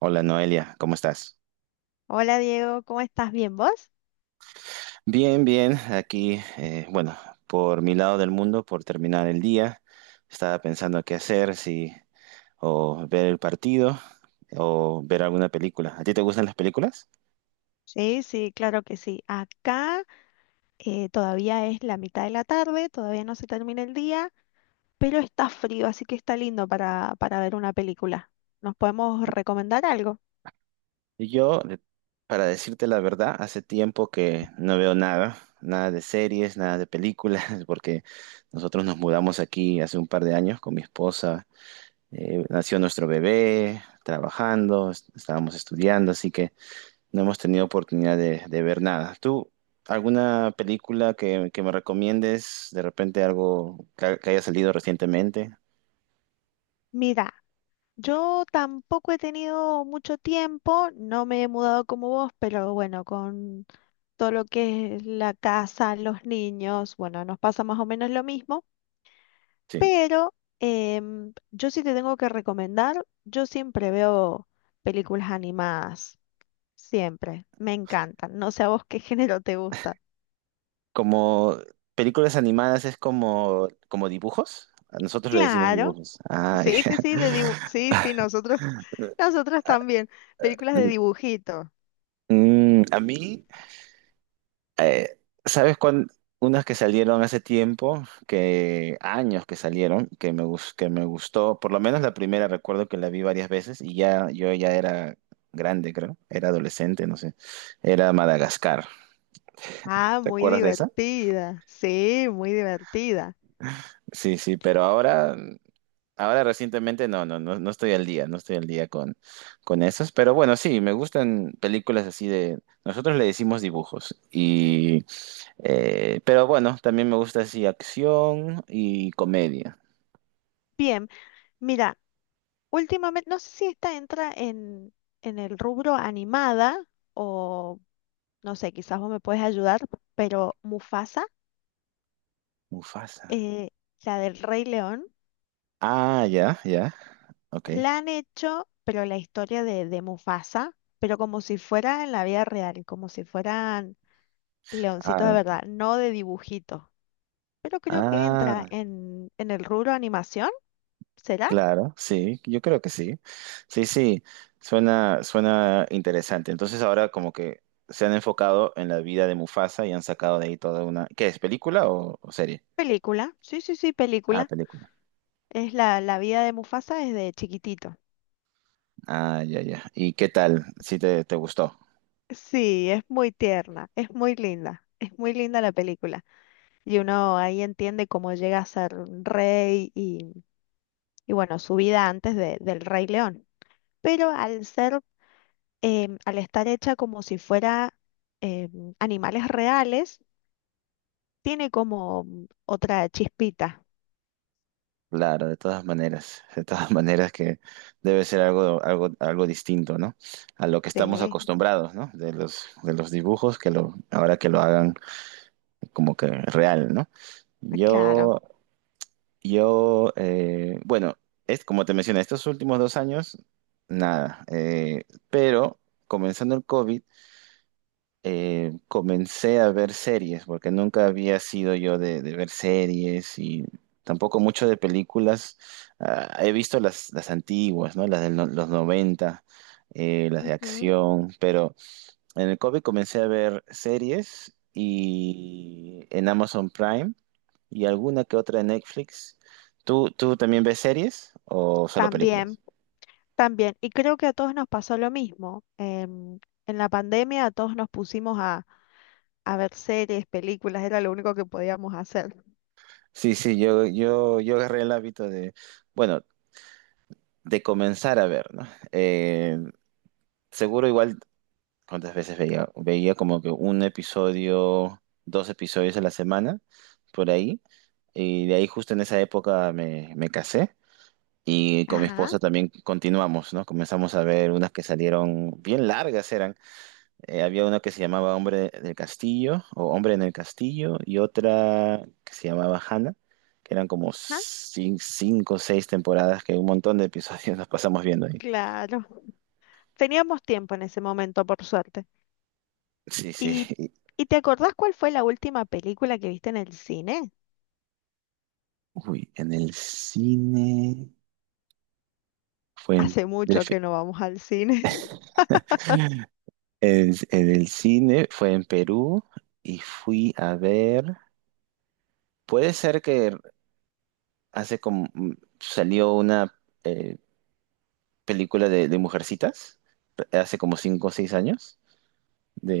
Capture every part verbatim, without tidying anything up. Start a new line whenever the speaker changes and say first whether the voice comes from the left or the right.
right: Hola Noelia, ¿cómo estás?
left: Hola Diego, ¿cómo estás? ¿Bien vos?
right: Bien, bien, aquí, eh, bueno, por mi lado del mundo, por terminar el día, estaba pensando qué hacer, si o ver el partido o ver alguna película. ¿A ti te gustan las películas?
left: Sí, sí, claro que sí. Acá eh, todavía es la mitad de la tarde, todavía no se termina el día, pero está frío, así que está lindo para, para ver una película. ¿Nos podemos recomendar algo?
right: Y Yo, de- para decirte la verdad, hace tiempo que no veo nada, nada de series, nada de películas, porque nosotros nos mudamos aquí hace un par de años con mi esposa, eh, nació nuestro bebé, trabajando, est- estábamos estudiando, así que no hemos tenido oportunidad de, de ver nada. ¿Tú, alguna película que, que me recomiendes? De repente algo que, que haya salido recientemente.
left: Mira, yo tampoco he tenido mucho tiempo, no me he mudado como vos, pero bueno, con todo lo que es la casa, los niños, bueno, nos pasa más o menos lo mismo.
right: Sí.
left: Pero em, yo sí te tengo que recomendar, yo siempre veo películas animadas, siempre, me encantan. No sé a vos qué género te gusta.
right: Como películas animadas es como, como dibujos. A nosotros le decimos
left: Claro,
right: dibujos. Ah,
left: sí,
right: ya.
left: sí, sí, de dibu- sí, sí, nosotros, nosotros también, películas de dibujito.
right: Mm, a mí. eh, ¿sabes cuán- Unas que salieron hace tiempo, que años que salieron, que me, gus- que me gustó, por lo menos la primera recuerdo que la vi varias veces y ya yo ya era grande, creo, era adolescente, no sé, era Madagascar.
left: Ah,
right: ¿Te
left: muy
right: acuerdas de esa?
left: divertida, sí, muy divertida.
right: Sí, sí, pero ahora ahora recientemente no, no, no, no estoy al día, no estoy al día con, con esos, pero bueno, sí, me gustan películas así de, nosotros le decimos dibujos, y, eh, pero bueno, también me gusta así acción y comedia.
left: Bien, mira, últimamente, no sé si esta entra en, en el rubro animada o, no sé, quizás vos me puedes ayudar, pero Mufasa.
right: Mufasa.
left: eh, la del Rey León,
right: Ah, ya, ya, ok.
left: la han hecho, pero la historia de, de Mufasa, pero como si fuera en la vida real, como si fueran leoncitos de
right: Ah,
left: verdad, no de dibujito. Pero creo que entra
right: ah,
left: en, en el rubro animación, ¿será?
right: claro, sí, yo creo que sí. Sí, sí, suena, suena interesante. Entonces ahora como que se han enfocado en la vida de Mufasa y han sacado de ahí toda una... ¿Qué es, película o o serie?
left: Película, sí, sí, sí,
right: Ah,
left: película.
right: película.
left: Es la, la vida de Mufasa desde chiquitito.
right: Ah, ya, ya. ¿Y qué tal? Si te, te gustó.
left: Sí, es muy tierna, es muy linda, es muy linda la película. Y uno ahí entiende cómo llega a ser rey y, y bueno, su vida antes de- del Rey León. pero al ser, em, al estar hecha como si fuera em, animales reales, tiene como mm, otra chispita.
right: Claro, de todas maneras, de todas maneras que debe ser algo, algo, algo distinto, ¿no? A lo que estamos
left: Sí,
right: acostumbrados, ¿no? De los, de los dibujos, que lo, ahora que lo hagan como que real, ¿no?
left: claro.
right: Yo, yo, eh, bueno, es como te mencioné, estos últimos dos años, nada. eh, pero comenzando el COVID, eh, comencé a ver series, porque nunca había sido yo de, de ver series y tampoco mucho de películas. Ah, he visto las, las antiguas, ¿no? Las de no, los noventa eh, las de
left: Ujú.
right: acción, pero en el COVID comencé a ver series y en Amazon Prime y alguna que otra en Netflix. ¿Tú, tú también ves series o solo
left: También,
right: películas?
left: también. Y creo que a todos nos pasó lo mismo. Em, en la pandemia a todos nos pusimos a, a ver series, películas, era lo único que podíamos hacer.
right: Sí, sí, yo, yo, yo agarré el hábito de, bueno, de comenzar a ver, ¿no? Eh, seguro igual, ¿cuántas veces veía? Veía como que un episodio, dos episodios a la semana, por ahí. Y de ahí justo en esa época me, me casé y con mi
left: Ajá,
right: esposa también continuamos, ¿no? Comenzamos a ver unas que salieron bien largas eran. Eh, había una que se llamaba Hombre del Castillo o Hombre en el Castillo y otra que se llamaba Hannah, que eran como
left: ajá,
right: cin- cinco o seis temporadas que un montón de episodios nos pasamos viendo ahí.
left: claro. Teníamos tiempo en ese momento, por suerte.
right: Sí, sí.
left: ¿Y, y te acordás cuál fue la última película que viste en el cine?
right: Uy, en el cine fue en,
left: Hace
right: de
left: mucho
right: fe-
left: que no vamos al cine.
right: en, en el cine fue en Perú y fui a ver. Puede ser que hace como mm, salió una eh, película de, de mujercitas eh, hace como cinco o seis años.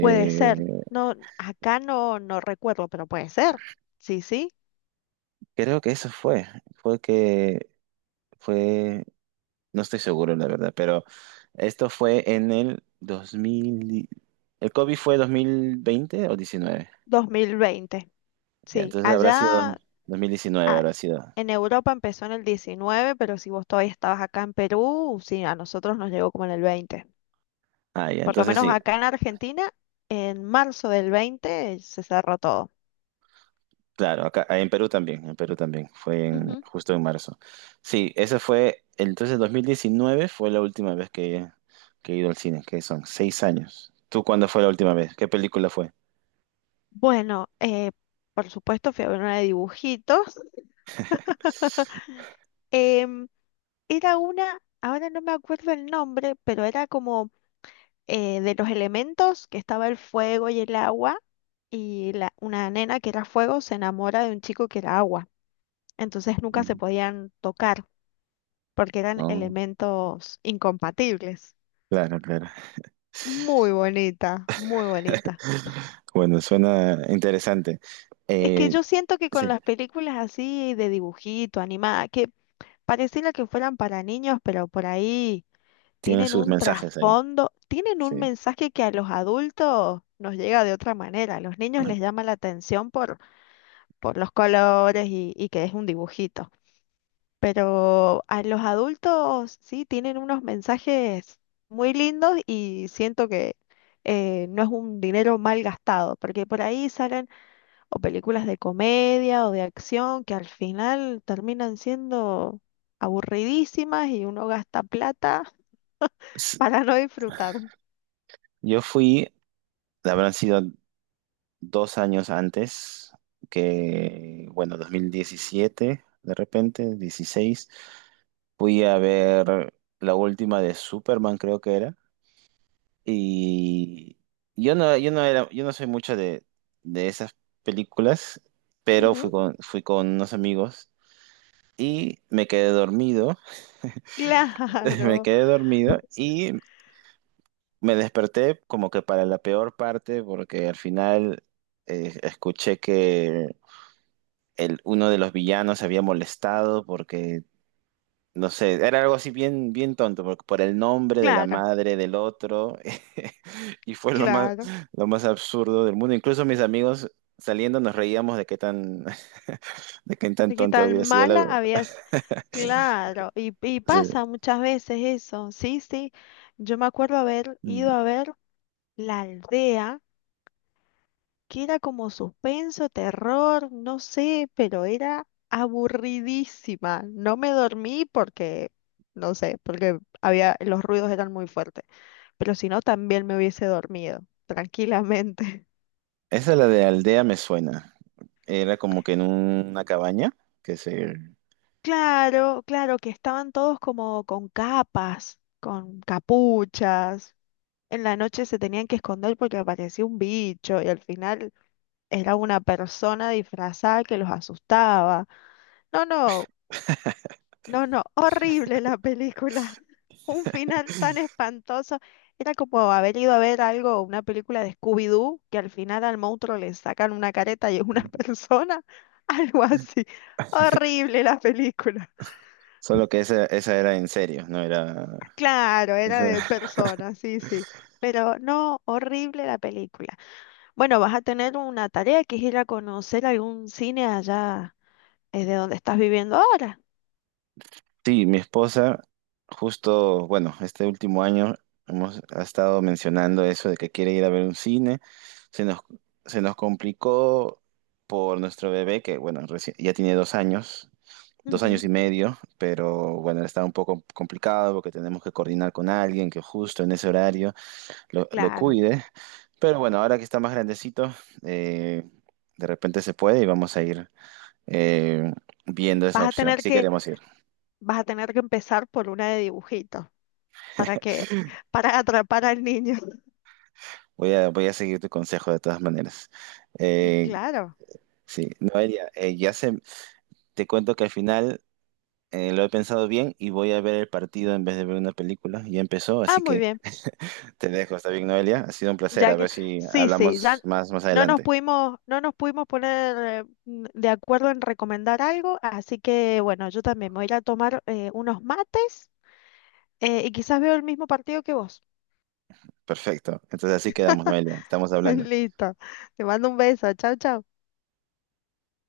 left: Puede ser. No, acá no, no recuerdo, pero puede ser. Sí, sí.
right: creo que eso fue. Fue que fue. No estoy seguro, la verdad, pero esto fue en el dos mil. y- El COVID fue dos mil veinte o diecinueve.
left: dos mil veinte.
right: Ya,
left: Sí.
right: entonces habrá sido dos-
left: Allá
right: 2019,
left: ah,
right: habrá sido.
left: en Europa empezó en el diecinueve, pero si vos todavía estabas acá en Perú, sí, a nosotros nos llegó como en el veinte.
right: Ah, ya,
left: Por lo
right: entonces
left: menos
right: sí,
left: acá en Argentina, en marzo del veinte se cerró todo.
right: claro, acá en Perú también, en Perú también, fue en,
left: Ujú.
right: justo en marzo. Sí, ese fue, entonces dos mil diecinueve fue la última vez que, que he ido al cine, que son seis años. ¿Tú cuándo fue la última vez? ¿Qué película fue?
left: Bueno, eh, por supuesto fui a ver una de dibujitos. Em, Era una, ahora no me acuerdo el nombre, pero era como eh, de los elementos que estaba el fuego y el agua, y la, una nena que era fuego se enamora de un chico que era agua. Entonces nunca se
right: Mm,
left: podían tocar porque eran
right: no,
left: elementos incompatibles.
right: claro, claro.
left: Muy bonita, muy bonita.
right: Bueno, suena interesante.
left: Es que
right: Eh,
left: yo siento que
right: sí,
left: con las películas así de dibujito, animada, que pareciera que fueran para niños, pero por ahí
right: tiene
left: tienen
right: sus
left: un
right: mensajes ahí.
left: trasfondo, tienen
right: Sí.
left: un mensaje que a los adultos nos llega de otra manera. A los niños les llama la atención por, por los colores y, y que es un dibujito. Pero a los adultos sí tienen unos mensajes muy lindos y siento que eh, no es un dinero mal gastado, porque por ahí salen o películas de comedia o de acción que al final terminan siendo aburridísimas y uno gasta plata
right: S-
left: para no disfrutar.
right: Yo fui, habrán sido dos años antes, que bueno, dos mil diecisiete, de repente, dieciséis, fui a ver la última de Superman, creo que era, y yo no, yo no era, yo no soy mucho de, de esas películas, pero fui
left: Ujú.
right: con, fui con unos amigos y me quedé dormido, me
left: Claro,
right: quedé dormido y me desperté como que para la peor parte, porque al final eh, escuché que el, uno de los villanos se había molestado porque, no sé, era algo así bien, bien tonto, porque por el nombre de la
left: claro,
right: madre del otro, y fue lo más,
left: claro.
right: lo más absurdo del mundo. Incluso mis amigos saliendo nos reíamos de qué tan, de qué tan
left: De qué
right: tonto
left: tan
right: había sido la
left: mala
right: verdad.
left: habías. Claro, y, y
right: Sí.
left: pasa muchas veces eso. Sí, sí. Yo me acuerdo haber
right: Mm.
left: ido a ver La Aldea, que era como suspenso, terror, no sé, pero era aburridísima. No me dormí porque, no sé, porque había, los ruidos eran muy fuertes. Pero si no, también me hubiese dormido, tranquilamente.
right: Esa la de aldea me suena. Era como que en una cabaña, que se...
left: Claro, claro, que estaban todos como con capas, con capuchas. En la noche se tenían que esconder porque aparecía un bicho y al final era una persona disfrazada que los asustaba. No, no, no, no, horrible la película. Un final tan espantoso. Era como haber ido a ver algo, una película de Scooby-Doo, que al final al monstruo le sacan una careta y es una persona. Algo así. Horrible la película.
right: Solo que esa, esa era en serio, no era...
left: Claro, era de persona, sí, sí. Pero no, horrible la película. Bueno, vas a tener una tarea que es ir a conocer algún cine allá, es de donde estás viviendo ahora.
right: Sí, mi esposa, justo, bueno, este último año hemos ha estado mencionando eso de que quiere ir a ver un cine. Se nos, se nos complicó por nuestro bebé, que bueno, reci- ya tiene dos años, dos años
left: Ujú,
right: y medio, pero bueno, está un poco complicado porque tenemos que coordinar con alguien que justo en ese horario lo, lo
left: claro.
right: cuide. Pero bueno, ahora que está más grandecito, eh, de repente se puede y vamos a ir eh, viendo esa
left: Vas a
right: opción,
left: tener
right: si
left: que,
right: queremos ir.
left: vas a tener que empezar por una de dibujitos para que, para atrapar al niño.
right: Voy a, voy a seguir tu consejo de todas maneras.
left: Y
right: Eh,
left: claro.
right: sí, Noelia, eh, ya se, te cuento que al final eh, lo he pensado bien y voy a ver el partido en vez de ver una película. Ya empezó,
left: Ah,
right: así
left: muy
right: que
left: bien.
right: te dejo. ¿Está bien, Noelia? Ha sido un placer.
left: Ya
right: A
left: que,
right: ver si
left: sí, sí,
right: hablamos
left: ya
right: más, más
left: no nos
right: adelante.
left: pudimos, no nos pudimos poner eh, n- de acuerdo en recomendar algo, así que bueno, yo también me voy a ir a tomar eh, unos mates eh, y quizás veo el mismo partido que vos.
right: Perfecto. Entonces así quedamos, Noelia. Estamos hablando.
left: Listo, te mando un beso, chao, chao.